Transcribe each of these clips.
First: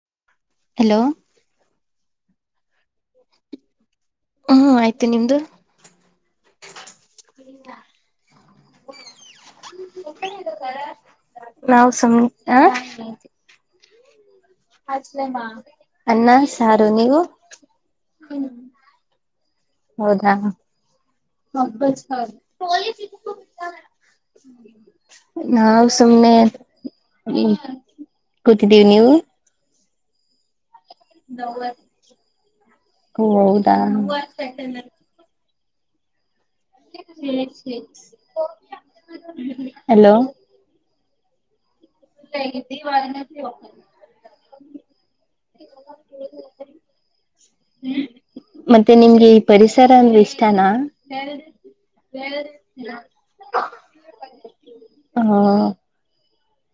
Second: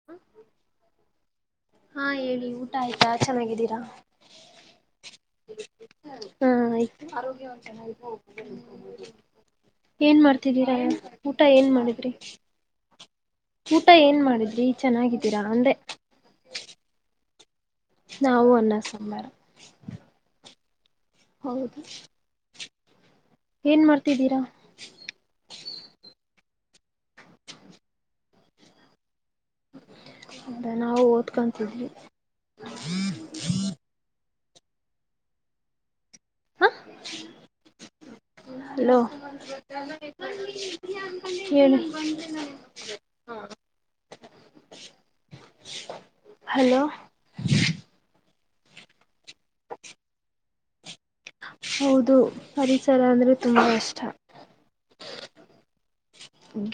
[unintelligible] Hello ಹಾ ಹೇಳಿ ಊಟ ಆಯ್ತಾ ಚೆನ್ನಾಗಿದ್ದೀರಾ. ಹೂ ಆಯ್ತ್. [unintelligible] ಏನ್ ಮಾಡ್ತಿದ್ದೀರಾ ಊಟ ಏನ್ ನಾವು ಮಾಡದ್ರಿ. ಸುಮ್ನೆ ಹ ಊಟ ಏನ್ ಮಾಡಿದ್ರಿ. ಚೆನ್ನಾಗಿದ್ದೀರಾ ಅಂದೆ ಅನ್ನ, ಸಾರು ನೀವು. ನಾವು ಅನ್ನ, ಸಾಂಬಾರ. ಹೌದಾ. ಹೌದು ಏನ್ ಮಾಡ್ತಿದ್ದೀರಾ. ನಾವು ಸುಮ್ನೆ ಕೂತಿದ್ದೀವಿ ನೀವು. ಅದ ನಾವು ಓದ್ಕೊಂತಿದ್ವಿ. ಓಹ್ ಹೌದಾ. ಹ ಹಲೋ. ಹಲೋ ಹೇಳು [unintelligible] ಹಲೋ ಮತ್ತೆ ನಿಮ್ಗೆ ಈ ಪರಿಸರ ಅಂದ್ರೆ ಇಷ್ಟನಾ. ಹೌದು ಪರಿಸರ ಅಂದ್ರೆ ತುಂಬಾ ಇಷ್ಟ. ಅ ಹ್ಮು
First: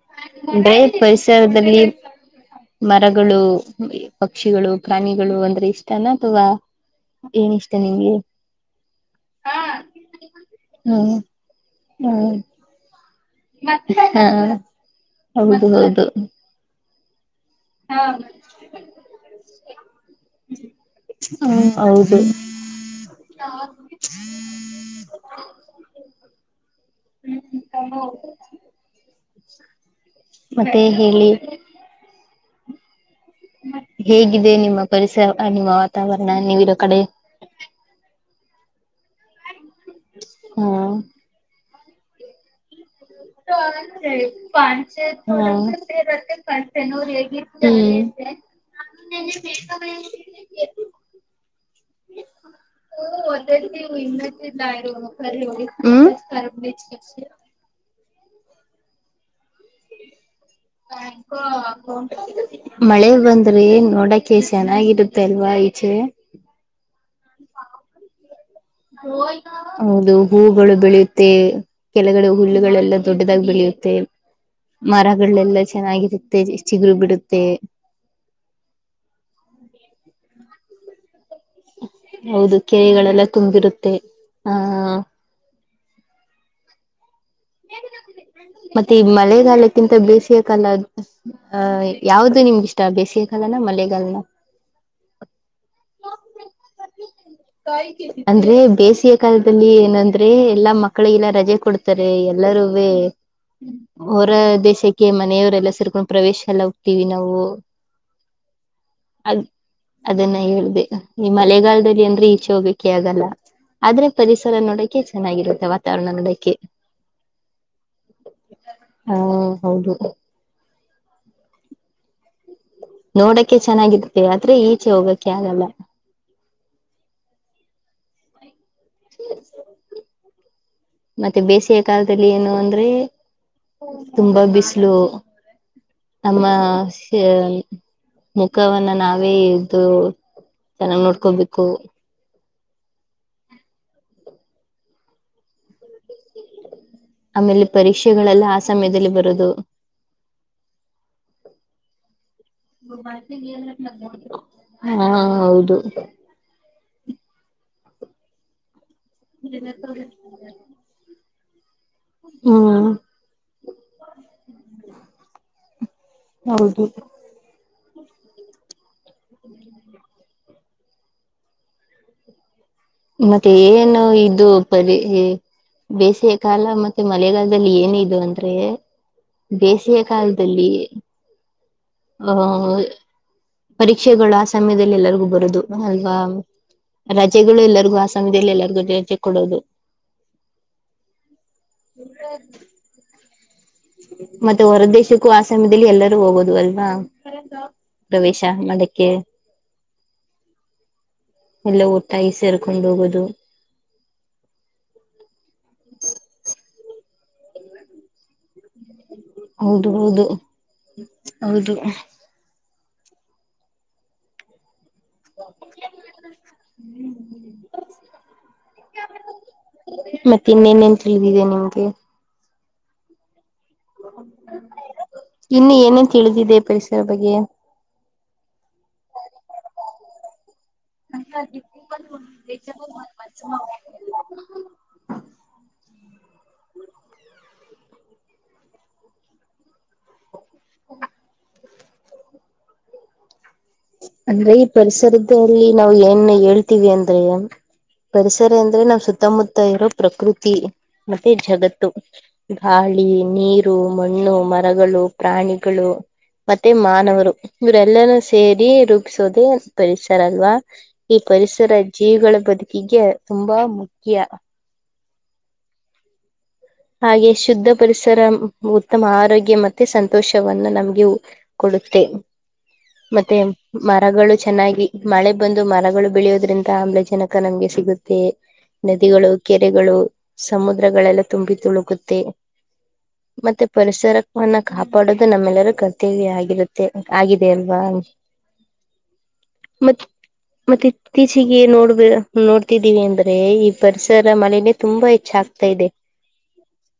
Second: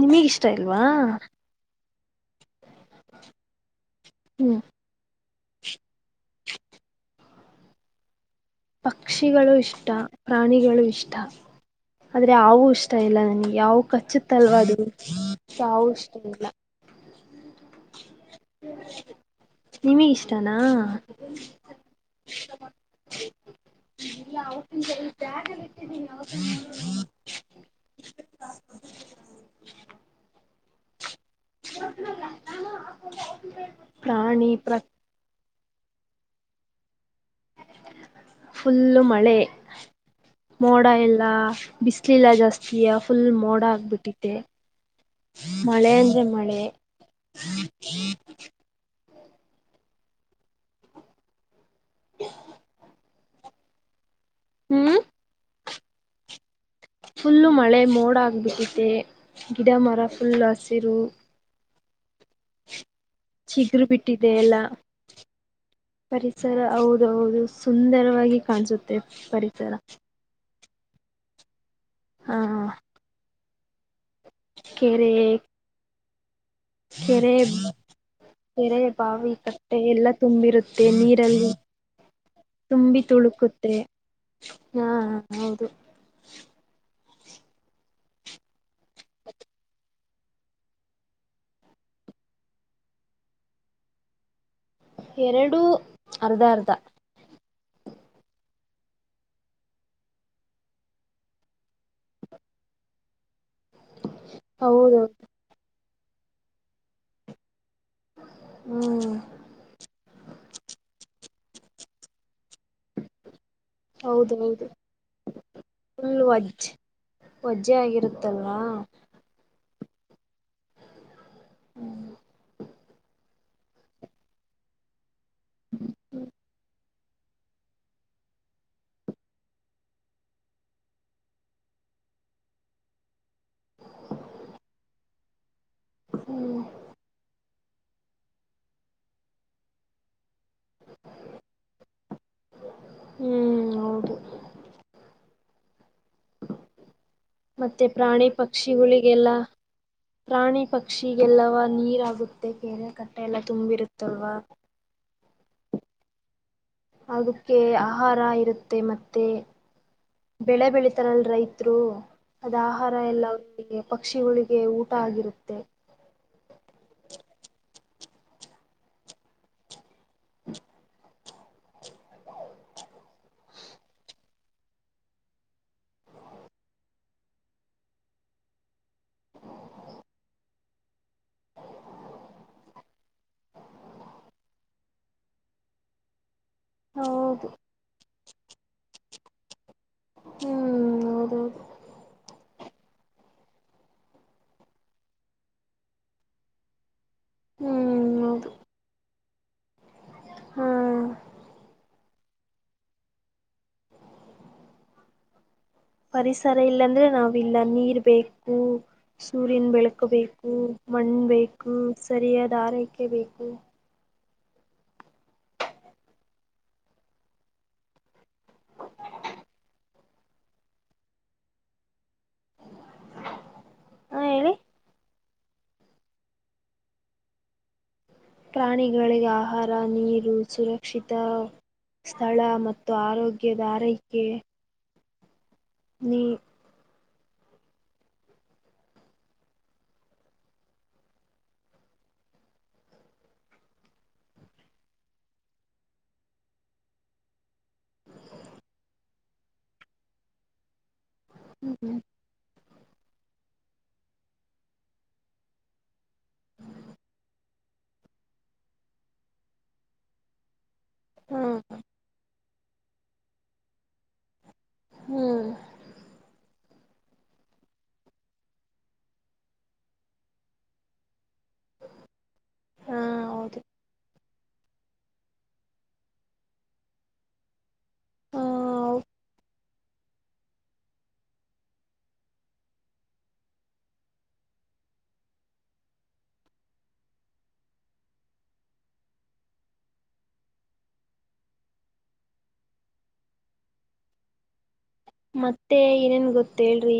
ನಿಮಗ್ ಇಷ್ಟ ಇಲ್ವಾ ದಲ್ಲಿ ಮರಗಳು, ಹ್ಮ್ ಪಕ್ಷಿಗಳು ಪ್ರಾಣಿಗಳು ಅಂದ್ರೆ ಇಷ್ಟನಾ ಅಥವಾ ಏನಿಷ್ಟ ನಿಂಗೆ. ಪಕ್ಷಿಗಳು ಇಷ್ಟ, ಪ್ರಾಣಿಗಳು ಹ್ಮ್ ಇಷ್ಟ ಆದ್ರೆ ಹ್ಮ್ ಹಾವು ಇಷ್ಟ ಇಲ್ಲ ನಂಗೆ. ಯಾವ ಕಚ್ಚುತಲ್ವ ಹ ಅದು ಹೌದು ಯಾವು ಇಷ್ಟ ಇಲ್ಲ. ಹಾ ಮ [unintelligible] ನಿಮಗಿಷ್ಟನಾ ಹೌದು ಇಲ್ಲ [unintelligible] ಈ ಬ್ಯಾಗಲ್ಲಿ ಇಟ್ಟಿದೀನಿ [unintelligible] ಹ್ಮು [unintelligible] ಮತ್ತೆ ಹೇಳಿ. [unintelligible] ಪ್ರಾಣಿ ಹೇಗಿದೆ ಪ್ರ ನಿಮ್ಮ ಪರಿಸರ, ನಿಮ್ಮ ವಾತಾವರಣ ನೀವಿರೋ ಕಡೆ. ಫುಲ್ಲು ಮಳೆ, ಮೋಡ ಹ್ಮ್ ಎಲ್ಲ ಬಿಸ್ಲಿಲ್ಲಾ ಜಾಸ್ತಿ ಫುಲ್ ಮೋಡ ಆಗ್ಬಿಟ್ಟಿತ್ತೆ ಮಳೆ ಅಂದ್ರೆ ಮಳೆ. ಹ್ಮು ಹ್ಮ್ [unintelligible] ಹ್ಮು ಫುಲ್ಲು ಮಳೆ ಮೋಡಾಗ್ಬಿಟ್ಟೆ ಗಿಡ, ಮರ ಫುಲ್ ಹಸಿರು ಮಳೆ ಬಂದ್ರೆ ಚಿಗುರು ಬಿಟ್ಟಿದೆ ನೋಡಕೆ ಚೆನ್ನಾಗಿರುತ್ತೆ ಅಲ್ವಾ ಈಚೆ. ಸರ ಹೌದ್ ಹೌದು ಸುಂದರವಾಗಿ ಕಾಣಸು ಹೌದು ಹೂಗಳು ಬೆಳೆಯುತ್ತೆ ಕೆಳ್ಗಡೆ ಹಾ ಹುಲ್ಲುಗಳೆಲ್ಲ ದೊಡ್ಡದಾಗಿ ಬೆಳೆಯುತ್ತೆ ಕೆರೆ ಮರಗಳೆಲ್ಲ ಚೆನ್ನಾಗಿರುತ್ತೆ ಚಿಗುರು ಕೆರೆ ಬಿಡುತ್ತೆ ಕೆರೆ ಬಾವಿ ಕಟ್ಟೆ ಎಲ್ಲ ತುಂಬಿರುತ್ತೆ ನೀರಲ್ಲಿ ಹೌದು ತುಂಬಿ ಕೆರೆಗಳೆಲ್ಲ ತುಳುಕುತ್ತೆ ತುಂಬಿರುತ್ತೆ ಆ ಹಾ ಹೌದು ಮತ್ತೆ ಈ ಮಳೆಗಾಲಕ್ಕಿಂತ ಬೇಸಿಗೆ ಕಾಲ ಹ ಯಾವ್ದು ನಿಮ್ಗ ಇಷ್ಟ ಬೇಸಿಗೆ ಕಾಲನ ಮಳೆಗಾಲನ ಎರಡು ಅರ್ಧ ಅರ್ಧ [unintelligible] ಅಂದ್ರೆ ಬೇಸಿಗೆ ಕಾಲದಲ್ಲಿ ಏನಂದ್ರೆ ಎಲ್ಲಾ ಮಕ್ಕಳಿಗೆಲ್ಲ ರಜೆ ಕೊಡ್ತಾರೆ ಎಲ್ಲರುವೆ ಹೊರ ದೇಶಕ್ಕೆ ಹೌದೌದು ಮನೆಯವರೆಲ್ಲ ಸೇರ್ಕೊಂಡ ಪ್ರವೇಶ ಎಲ್ಲ ಹೋಗ್ತೀವಿ ನಾವು ಹ್ಮ್ ಅದನ್ನೇ ಹೇಳ್ದೆ ಈ ಮಳೆಗಾಲದಲ್ಲಿ ಅಂದ್ರೆ ಈಚೆ ಹೋಗಕ್ಕೆ ಆಗಲ್ಲ ಆದ್ರೆ ಪರಿಸರ ಹೌದೌದು ನೋಡಕೆ ಚೆನ್ನಾಗಿರುತ್ತೆ ವಾತಾವರಣ ಫುಲ್ ನೋಡಕ್ಕೆ ವಜ್ ವಜ್ಜೆ ಆಗಿರುತ್ತಲ್ವಾ ಹ್ಮ್ ಹೌದು ಹ್ಮ್ ನೋಡಕ್ಕೆ ಚೆನ್ನಾಗಿರ್ತ್ತೆ ಆದ್ರೆ ಈಚೆ ಹೋಗಕ್ಕೆ ಆಗಲ್ಲ ಮತ್ತೆ ಬೇಸಿಗೆ ಕಾಲದಲ್ಲಿ ಏನು ಅಂದ್ರೆ ತುಂಬಾ ಬಿಸಿಲು ನಮ್ಮ [unintelligible] ಮುಖವನ್ನ ನಾವೇ ಎದ್ದು ಚೆನ್ನಾಗ್ ನೋಡ್ಕೋಬೇಕು ಹ್ಮ್ ಹೌದು ಆಮೇಲೆ ಮತ್ತೆ ಪ್ರಾಣಿ ಪರೀಕ್ಷೆಗಳೆಲ್ಲ ಆ ಸಮಯದಲ್ಲಿ ಪಕ್ಷಿಗಳಿಗೆಲ್ಲ ಬರೋದು ಪ್ರಾಣಿ ಪಕ್ಷಿಗೆಲ್ಲ ನೀರಾಗುತ್ತೆ ಕೆರೆ ಕಟ್ಟೆ ಎಲ್ಲ ತುಂಬಿರುತ್ತಲ್ವ ಹಾ ಹೌದು ಅದಕ್ಕೆ ಆಹಾರ ಇರುತ್ತೆ ಮತ್ತೆ ಬೆಳೆ ಬೆಳಿತರಲ್ಲಿ ರೈತ ರೈತರು ಅದು ಹ್ಮ್ ಆಹಾರ ಎಲ್ಲ ಅವಿಗೆ ಪಕ್ಷಿಗಳಿಗೆ ಊಟ ಆಗಿರುತ್ತೆ ಹೌದು [inaudible] ಮತ್ತೆ ಏನು ಇದು ಪರಿ ಬೇಸಿಗೆ ಕಾಲ ಮತ್ತೆ ಮಳೆಗಾಲದಲ್ಲಿ ಏನ ಇದು ಅಂದ್ರೆ ಬೇಸಿಗೆ ಕಾಲದಲ್ಲಿ ಅ ಪರೀಕ್ಷೆಗಳು ಆ ಸಮಯದಲ್ಲಿ ಎಲ್ಲರಿಗು ಬರೋದು ಅಲ್ವಾ ಹೌದು ರಜೆಗಳು ಎಲ್ಲರಿಗು ಆ ಸಮಯದಲ್ಲಿ ಎಲ್ಲರಿಗು ರಜೆ ಕೊಡೋದು ಹ್ಮ್ ಹೌದೌದು [unintelligible] [inaudible] ಮತ್ತೆ ಹೊರ ದೇಶಕ್ಕೂ ಆ ಸಮಯದಲ್ಲಿ ಎಲ್ಲರೂ ಹೋಗೋದು ಅಲ್ವಾ ಹ್ಮ್ ಪ್ರವೇಶ ಹೌದು ಮದಕ್ಕೆ ಹ್ಮ್ ಎಲ್ಲ [unintelligible] ಐ ಸೇರ್ಕೊಂಡ್ ಹೋಗೋದು ಪರಿಸರ ಇಲ್ಲಾಂದ್ರೆ ನಾವ್ ಇಲ್ಲ ನೀರ್ ಬೇಕು ಸೂರ್ಯನ ಹೌದು ಬೆಳಕು ಹೌದು ಬೇಕು ಮಣ್ ಹೌದು ಬೇಕು ಸರಿಯಾದ ಆರೈಕೆ ಬೇಕು [inaudible] ಮತ್ತೆ ಇನ್ನೇನೆನ್ ತಿಳಿದಿದೆ ನಿಮ್ಗೆ ಹಾ ಹೇಳಿ ಇನ್ನು ಏನೇನ್ ತಿಳಿದಿದೆ ಪರಿಸರ ಬಗ್ಗೆ ಪ್ರಾಣಿಗಳಿಗೆ ಆಹಾರ ನೀರು [unintelligible] ಕ್ಷಿತ ಸ್ಥಳ ಮತ್ತು ಆರೋಗ್ಯದ ಆರೈಕೆ ನೀ [inaudible] ಅಂದ್ರೆ ಈ ಪರಿಸರದಲ್ಲಿ ನಾವು ಏನ್ ಹೇಳ್ತೀವಿ ಅಂದ್ರೆ ಪರಿಸರ ಅಂದ್ರೆ ನಾವ್ ಸುತ್ತಮುತ್ತ ಇರೋ ಪ್ರಕೃತಿ ಮತ್ತೆ ಜಗತ್ತು ಗಾಳಿ ನೀರು ಮಣ್ಣು ಮರಗಳು ಪ್ರಾಣಿಗಳು ಮತ್ತೆ ಮಾನವರು ಇವರೆಲ್ಲಾನೂ ಸೇರಿ ರೂಪಿಸೋದೆ ಪರಿಸರ ಅಲ್ವಾ ಈ ಹಾ ಪರಿಸರ ಜೀವಿಗಳ ಬದುಕಿಗೆ ತುಂಬಾ ಮುಖ್ಯ ಹ್ಮ್ ಹಾಗೆ ಶುದ್ಧ ಪರಿಸರ ಉತ್ತಮ ಆರೋಗ್ಯ ಮತ್ತೆ ಸಂತೋಷವನ್ನ ನಮ್ಗೆ ಕೊಡುತ್ತೆ ಹಾ ಮತ್ತೆ ಹೌದು ಮರಗಳು ಚೆನ್ನಾಗಿ. ಮಳೆ ಬಂದು ಮರಗಳು ಬೆಳಿಯೋದ್ರಿಂದ ಆಮ್ಲಜನಕ ನಮ್ಗೆ ಸಿಗುತ್ತೆ. ಆ ನದಿಗಳು ಕೆರೆಗಳು ಸಮುದ್ರಗಳೆಲ್ಲ ತುಂಬಿ ತುಳುಕುತ್ತೆ. [inaudible] ಮತ್ತೆ ಪರಿಸರವನ್ನ ಕಾಪಾಡೋದು ನಮ್ಮೆಲ್ಲರೂ ಕರ್ತವ್ಯ ಆಗಿರುತ್ತೆ ಆಗಿದೆ ಅಲ್ವಾ [inaudible] ಮತ್ ಮತ್ತೆ ಇತ್ತೀಚಿಗೆ ನೋಡ್ಬ ನೋಡ್ತಿದ್ದೀವಿ ಅಂದ್ರೆ ಈ ಪರಿಸರ ಮಾಲಿನ್ಯ ಮತ್ತೆ ಏನ್ ಗೊತ್ತೇಳ್ರಿ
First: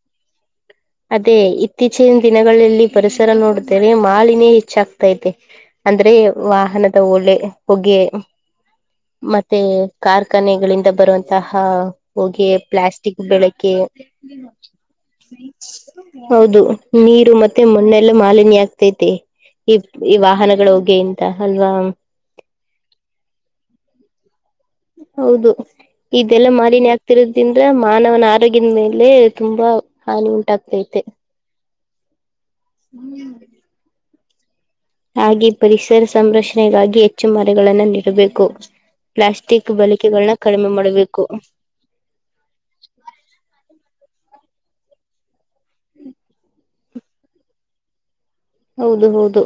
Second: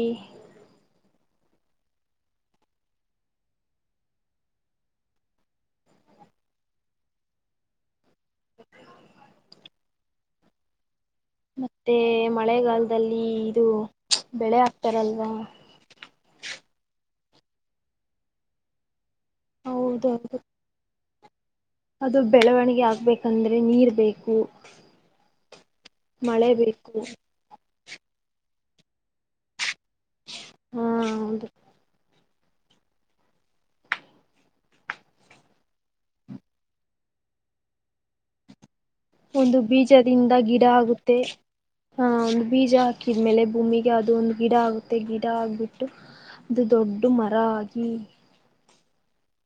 ಅದೇ ಇತ್ತೀಚಿನ ದಿನಗಳಲ್ಲಿ ಪರಿಸರ ನೋಡಿದರೆ ಮಾಲಿನ್ಯ ಹೆಚ್ಚಾಗ್ತೈತೆ ಅಂದ್ರೆ ವಾಹನದ ಒಳ್ಳೆ ಹೊಗೆ ಮತ್ತೆ ಕಾರ್ಖಾನೆಗಳಿಂದ ಬರುವಂತ ತಹ ಮತ್ತೆ ಹೊಗೆ ಪ್ಲಾಸ್ಟಿಕ್ ಮಳೆಗಾಲದಲ್ಲಿ ಇದು ಬೆಳಕೆ ಬೆಳೆ ಹಾಕ್ತಾರಲ್ವಾ ಹೌದು ನೀರು ಮತ್ತೆ ಮಣ್ಣೆಲ್ಲ ಮಾಲಿನ್ಯ ಆಗ್ತೈತೆ ಈದ್ ಈ ಹೌದೌದು ವಾಹನಗಳ ಹೊಗೆಯಿಂತ ಅಲ್ವಾ ಅದು ಬೆಳವಣಿಗೆ ಆಗ್ಬೇಕಂದ್ರೆ ನೀರ್ ಬೇಕು. ಹೌದು ಇದೆಲ್ಲ ಮಳೆ ಮಾಲಿನ್ಯ ಬೇಕು ಆಗ್ತಿರದು. ಇಂದ್ರೆ ಮಾನವನ ಆರೋಗ್ಯದ ಮೇಲೆ ತುಂಬಾ ಹಾನಿ ಹಾ ಉಂಟಾಗ್ತೈತೆ ಹೌದು ಹ್ಮ್ ಹಾಗೆ ಪರಿಸರ ಸಂರಕ್ಷಣೆಗಾಗಿ ಹೆಚ್ಚು ಮರಗಳನ್ನ ನೀಡಬೇಕು ಒಂದು ಪ್ಲಾಸ್ಟಿಕ್ ಬೀಜದಿಂದ ಬಳಿಕೆಗಳನ್ನ ಗಿಡ ಕಡಿಮೆ ಆಗುತ್ತೆ ಮಾಡಬೇಕು ಹ ಒಂದ್ ಬೀಜ ಹಾಕಿದ್ಮೇಲೆ ಭೂಮಿಗೆ ಅದು ಒಂದ್ ಗಿಡ ಆಗುತ್ತೆ ಗಿಡ ಹಾಕ್ಬಿಟ್ಟು ಅದು ದೊಡ್ದು ಮರ ಆಗಿ ಹೌದು ಹೌದು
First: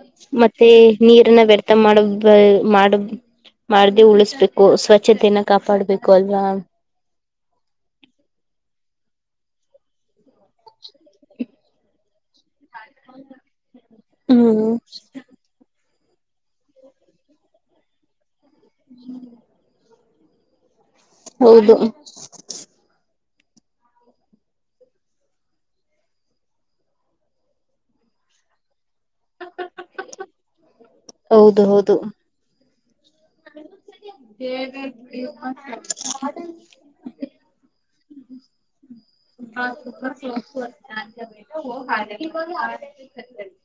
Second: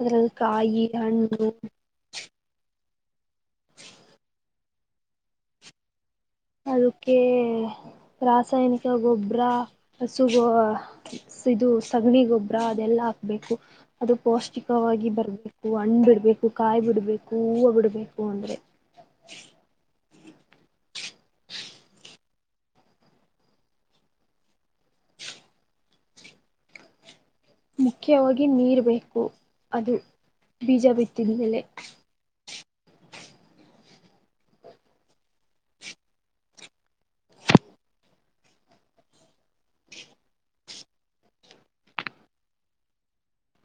ಅದ್ರಲ್ಲಿ ಮತ್ತೆ ಕಾಯಿ ನೀರನ್ನ ಹಣ್ಣು ವ್ಯರ್ಥ ಮಾಡೊದು ಮಾಡ ಮಾಡ್ದೇ ಉಳಿಸ್ಬೇಕು ಸ್ವಚ್ಛತೆನ ಕಾಪಾಡ್ಬೇಕು ಅಲ್ವಾ ಅದುಕ್ಕೆ ರಾಸಾಯನಿಕ ಗೊಬ್ಬರ ಹಸು ಇದು ಸಗಣಿ ಗೊಬ್ಬರ ಅದೆಲ್ಲ ಹಾಕ್ಬೇಕು ಅದು ಪೌಷ್ಟಿಕವಾಗಿ ಬರ್ಬೇಕು. [unintelligible] ಹಣ್ಣ್ ಬಿಡ್ಬೇಕು ಕಾಯಿ ಬಿಡ್ಬೇಕು ಹೂವು ಬಿಡ್ಬೇಕು ಅಂದ್ರೆ. [inaudible] ಹೌದು ಮುಖ್ಯವಾಗಿ ನೀರ್ ಬೇಕು ಅದು ಬೀಜ ಬಿತ್ತಿದ ಮೇಲೆ. ಹೌದು ಹೌದು [unintelligible] [unintelligible]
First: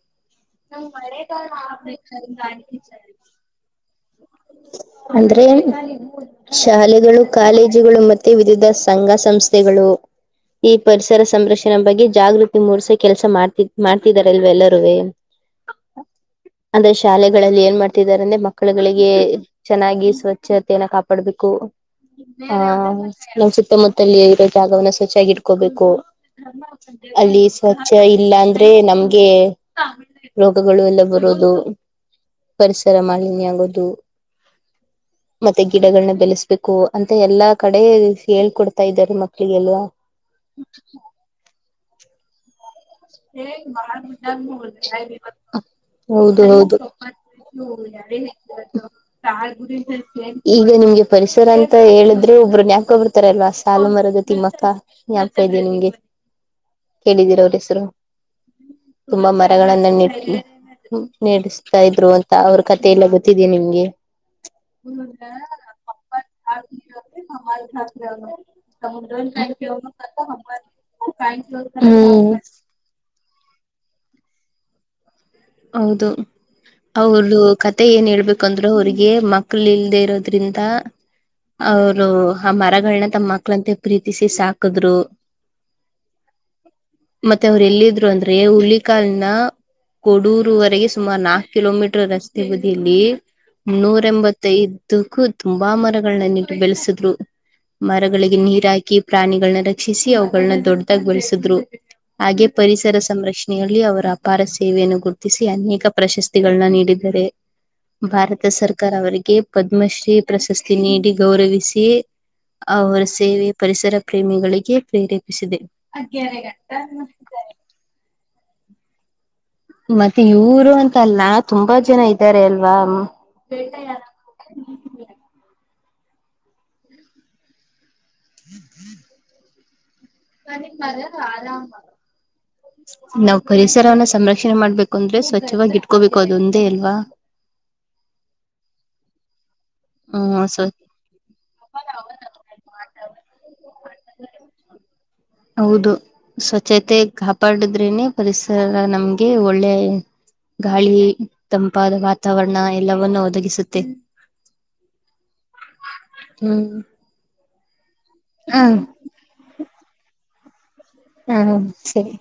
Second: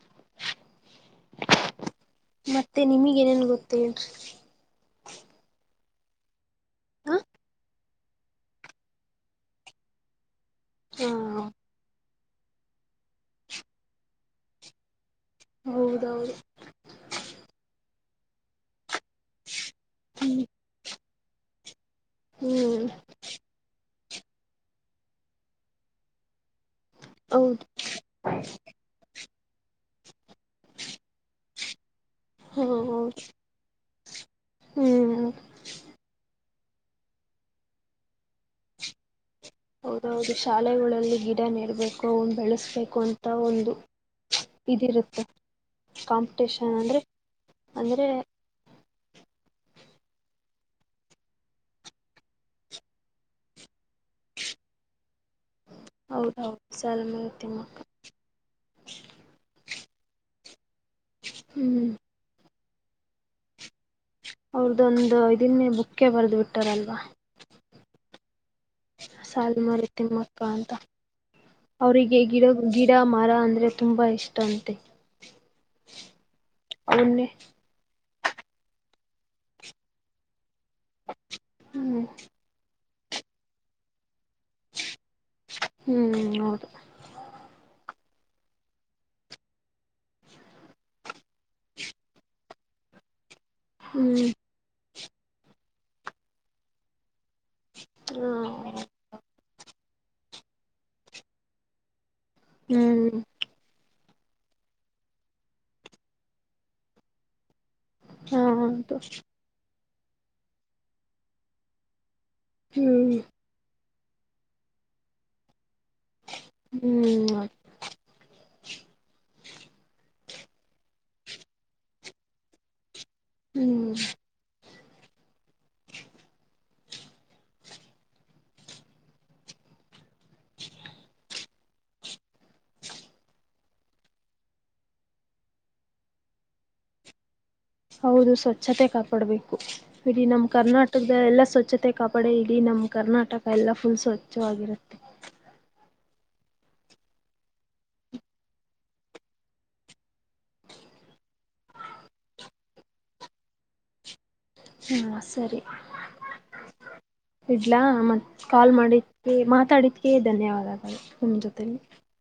[unintelligible] ಮತ್ತೆ ನಿಮಗ್ ಏನೇನ್ ಗೊತ್ತ [unintelligible] ಅಂದ್ರೆ ಹ ಶಾಲೆಗಳು, ಕಾಲೇಜುಗಳು ಮತ್ತೆ ವಿದಿಧ ಸಂಘ ಸಂಸ್ಥೆಗಳು. ಈ ಹಾ ಪರಿಸರ ಸಂರಕ್ಷಣೆ ಬಗ್ಗೆ ಜಾಗೃತಿ ಮೂಡಸೊ ಕೆಲ್ಸ ಮಾಡ್ತ ಮಾಡ್ತಿದಾರಲ್ವೆ ಎಲ್ಲರೂವೆ. ಹೌದ್ ಹೌದು. ಅಂದ್ರೆ ಶಾಲೆಗಳಲ್ಲಿ ಏನ್ ಮಾಡ್ತಿದಾರ ಅಂದ್ರೆ ಮಕ್ಕಳುಗಳಿಗೆ ಚೆನ್ನಾಗಿ ಹ್ಮ್ ಸ್ವಚ್ಛತೆಯನ್ನ ಕಾಪಾಡ್ಬೇಕು. ಆ ಹ್ಮ್ ನಮ್ ಸುತ್ತ ಮುತ್ತಲ ಇರೋ ಜಾಗವನ್ನ ಸ್ವಚ್ಚಾಗಿ ಇಟ್ಕೋಬೇಕು. ಅಲ್ಲಿ ಹೌದು ಸ್ವ ಚ್ಚ ಇಲ್ಲ ಅಂದ್ರೆ ನಮ್ಗೆ ರೋಗಗಳು ಎಲ್ಲ ಬರೋದು. ಹ ಪರಿಸರ ಮಾಲಿನ್ಯ ಆಗೋದು. ಹ್ಮು ಮತ್ತೆ ಗಿಡಗಳನ್ನ ಬೆಳೆಸ್ಬೇಕು ಅಂತ ಎಲ್ಲಾ ಕಡೆ ಹೇಳ್ಕೊಡ್ತಾ ಇದ್ದಾರೆ ಮಕ್ಳಿಗೆಲ್ಲ. ಹೌದ್ ಹೌದು ಶಾಲೆಗಳಲ್ಲಿ ಗಿಡ ನೆಡ್ಬೇಕು ಅವನ್ ಬೆಳಸ್ಬೇಕು. ಇದಿರುತ್ತೆ ಹೌದು ಕಾಂಪಿಟೇಷನ್ ಹೌದು. ಅಂದ್ರೆ ಅಂದ್ರೆ [unintelligible] ಈಗ ನಿಮ್ಗೆ ಪರಿಸರ ಅಂತ ಹೇಳಿದ್ರು ಒಬ್ಬರು ನ್ಯಾಪಾಕ ಬರ್ತಾರಲ್ವಾ ಸಾಲ ಮರದ ತಿಮ್ಮಕ್ಕ. [unintelligible] ಇದ್ದೆ ನಿಮ್ಗೆ ಹೌದೌದು ಸಾಲುಮರ ಕೇಳಿದ್ದೀರ ಅವ್ರ ತಿಮ್ಮಕ್ಕ ಹೆಸರು. ತುಂಬಾ ಮರಗಳನ್ನೆಟ್ಟಿ ನೆಡಸ್ತಾ ಹ್ಮ್ ಇದ್ರು. [unintelligible] ಅಂತ ಅವ್ರ ಕಥೆ ಎಲ್ಲ ಗೊತ್ತಿದೆ ನಿಮ್ಗೆ. ಅವ್ರದ್ದೊಂದು ಇದನ್ನೆ ಬುಕ್ಕೆ ಬರದ್ ಬಿಟ್ಟಾರಲ್ವಾ. [unintelligible] ಸಾಲು ಮರದ ತಿಮ್ಮಕ್ಕ ಅಂತ ಅವರಿಗೆ ಹ್ಮ್ ಗಿಡ ಗಿಡ, ಮರ ಅಂದ್ರೆ ತುಂಬ ಇಷ್ಟ ಅಂತೆ. ಹೌದು ಅವನ್ನೇ ಅವರು [unintelligible] ಥೆ ಏನ್ ಹೇಳ್ಬೇಕುಂದ್ರೆ ಅವ್ರಿಗೆ ಮಕ್ಳ ಇಲ್ದೆ ಇರೋದ್ರಿಂದ ಹ್ಮ್ ಅವರು ಆ ಮರಗಳನ್ನ ತಮ್ಮ ಮಕ್ಳಂತೆ ಪ್ರೀತಿಸಿ ಸಾಕದ್ರು. ಹ್ಮ್ ಹೌದು ಮತ್ತೆ ಅವ್ರು ಎಲ್ಲಿದ್ರು ಅಂದ್ರೆ ಹುಲಿಕಾಲ್ನ ಕೊಡೂರುವರೆಗೆ ಸುಮಾರು ನಾಕ್ ಕಿಲೋಮೀಟರ್ ರಸ್ತೆ ಬದಿಯಲ್ಲಿ ನೂರ ಹ್ಮ್ ಎಂಬತ್ತ ಮತ್ತೆ ಇದ್ದಕ್ಕೂ ತುಂಬಾ ಮರಗಳನ್ನೆಟ್ಟು ಬೆಳೆಸಿದ್ರು ಮರಗಳಿಗೆ ನೀರ ಹ ಹಾಕಿ ಪ್ರಾಣಿಗಳನ್ನ ರಕ್ಷಿಸಿ ಅವುಗಳನ್ನ ದೊಡ್ದಾಗಿ ಬೆಳಸಿದ್ರು ಹಾಗೆ ಪರಿಸರ ಹ್ಮ್ ಸಂರಕ್ಷಣೆ ನೆಯಲ್ಲಿ ಅವರ ಅಪಾರ ಸೇವೆಯನ್ನು ಗುರುತಿಸಿ ಅನೇಕ ಪ್ರಶಸ್ತಿಗಳನ್ನ ನೀಡಿದ್ದಾರೆ. ಹಾ ಭಾರತ ಸರ್ಕಾರ ಹೌದು ಅವರಿಗೆ ಪದ್ಮಶ್ರೀ ಪ್ರಶಸ್ತಿ ನೀಡಿ ಗೌರವಿಸಿ ಅವರ ಹ್ಮ್ ಸೇವೆ ಪರಿಸರ ಪ್ರೇಮಿಗಳಿಗೆ ಪ್ರೇರೇಪಿಸಿದೆ. ಹ್ಮ್ ಮತ್ತೆ ಇವರು ಅಂತ ಅಲ್ಲ ತುಂಬಾ ಜನ ಇದ್ದಾರೆ ಅಲ್ವಾ. ಹ್ಮು [unintelligible] [unintelligible] [unintelligible] ನಾವ್ ಪರಿಸರವನ್ನ ಸಂರಕ್ಷಣೆ ಮಾಡ್ಬೇಕು ಅಂದ್ರೆ ಸ್ವಚ್ಚವಾಗಿ ಇಟ್ಕೋಬೇಕು ಅದೊಂದೆ ಅಲ್ವಾ. ಹೌದು ಸ್ವಚ್ಚತೆ ಕಾಪಾಡ್ಬೇಕು ಇಡೀ ಹ್ಮ ನಮ್ಮ್ ಸ್ವ ಕರ್ನಾಟಕ [unintelligible] ಎಲ್ಲ ಸ್ವಚ್ಚತೆ ಕಾಪಡಿ ಇಡೀ ನಮ್ಮ ಕರ್ನಾಟಕ ಎಲ್ಲ ಫುಲ್ ಸ್ವಚ್ಚವಾಗಿರುತ್ತೆ. ಹೌದು, ಸ್ವಚ್ಛತೆ ಕಾಪಾಡಿದ್ರೇನೆ ಪರಿಸರ ನಮ್ಗೆ ಒಳ್ಳೆ- ಗಾಳಿ ತಂಪಾದ ವಾತಾವರಣ ಎಲ್ಲವವನ್ನು ಒದಗಿಸುತ್ತೆ. ಹಾ, ಸರಿ ಹ್ಮ್ ಇಡ್ಲಾ ಮತ್ತ್ ಹ ಕಾಲ್ ಮಾಡಿ ನೀವು ಮಾತಾಡೋದಕ್ಕೆ ಧನ್ಯವಾದಗಳು ನಿಮ್ಮ ಹಾ, ಜೊತೆಲಿ ಸರಿ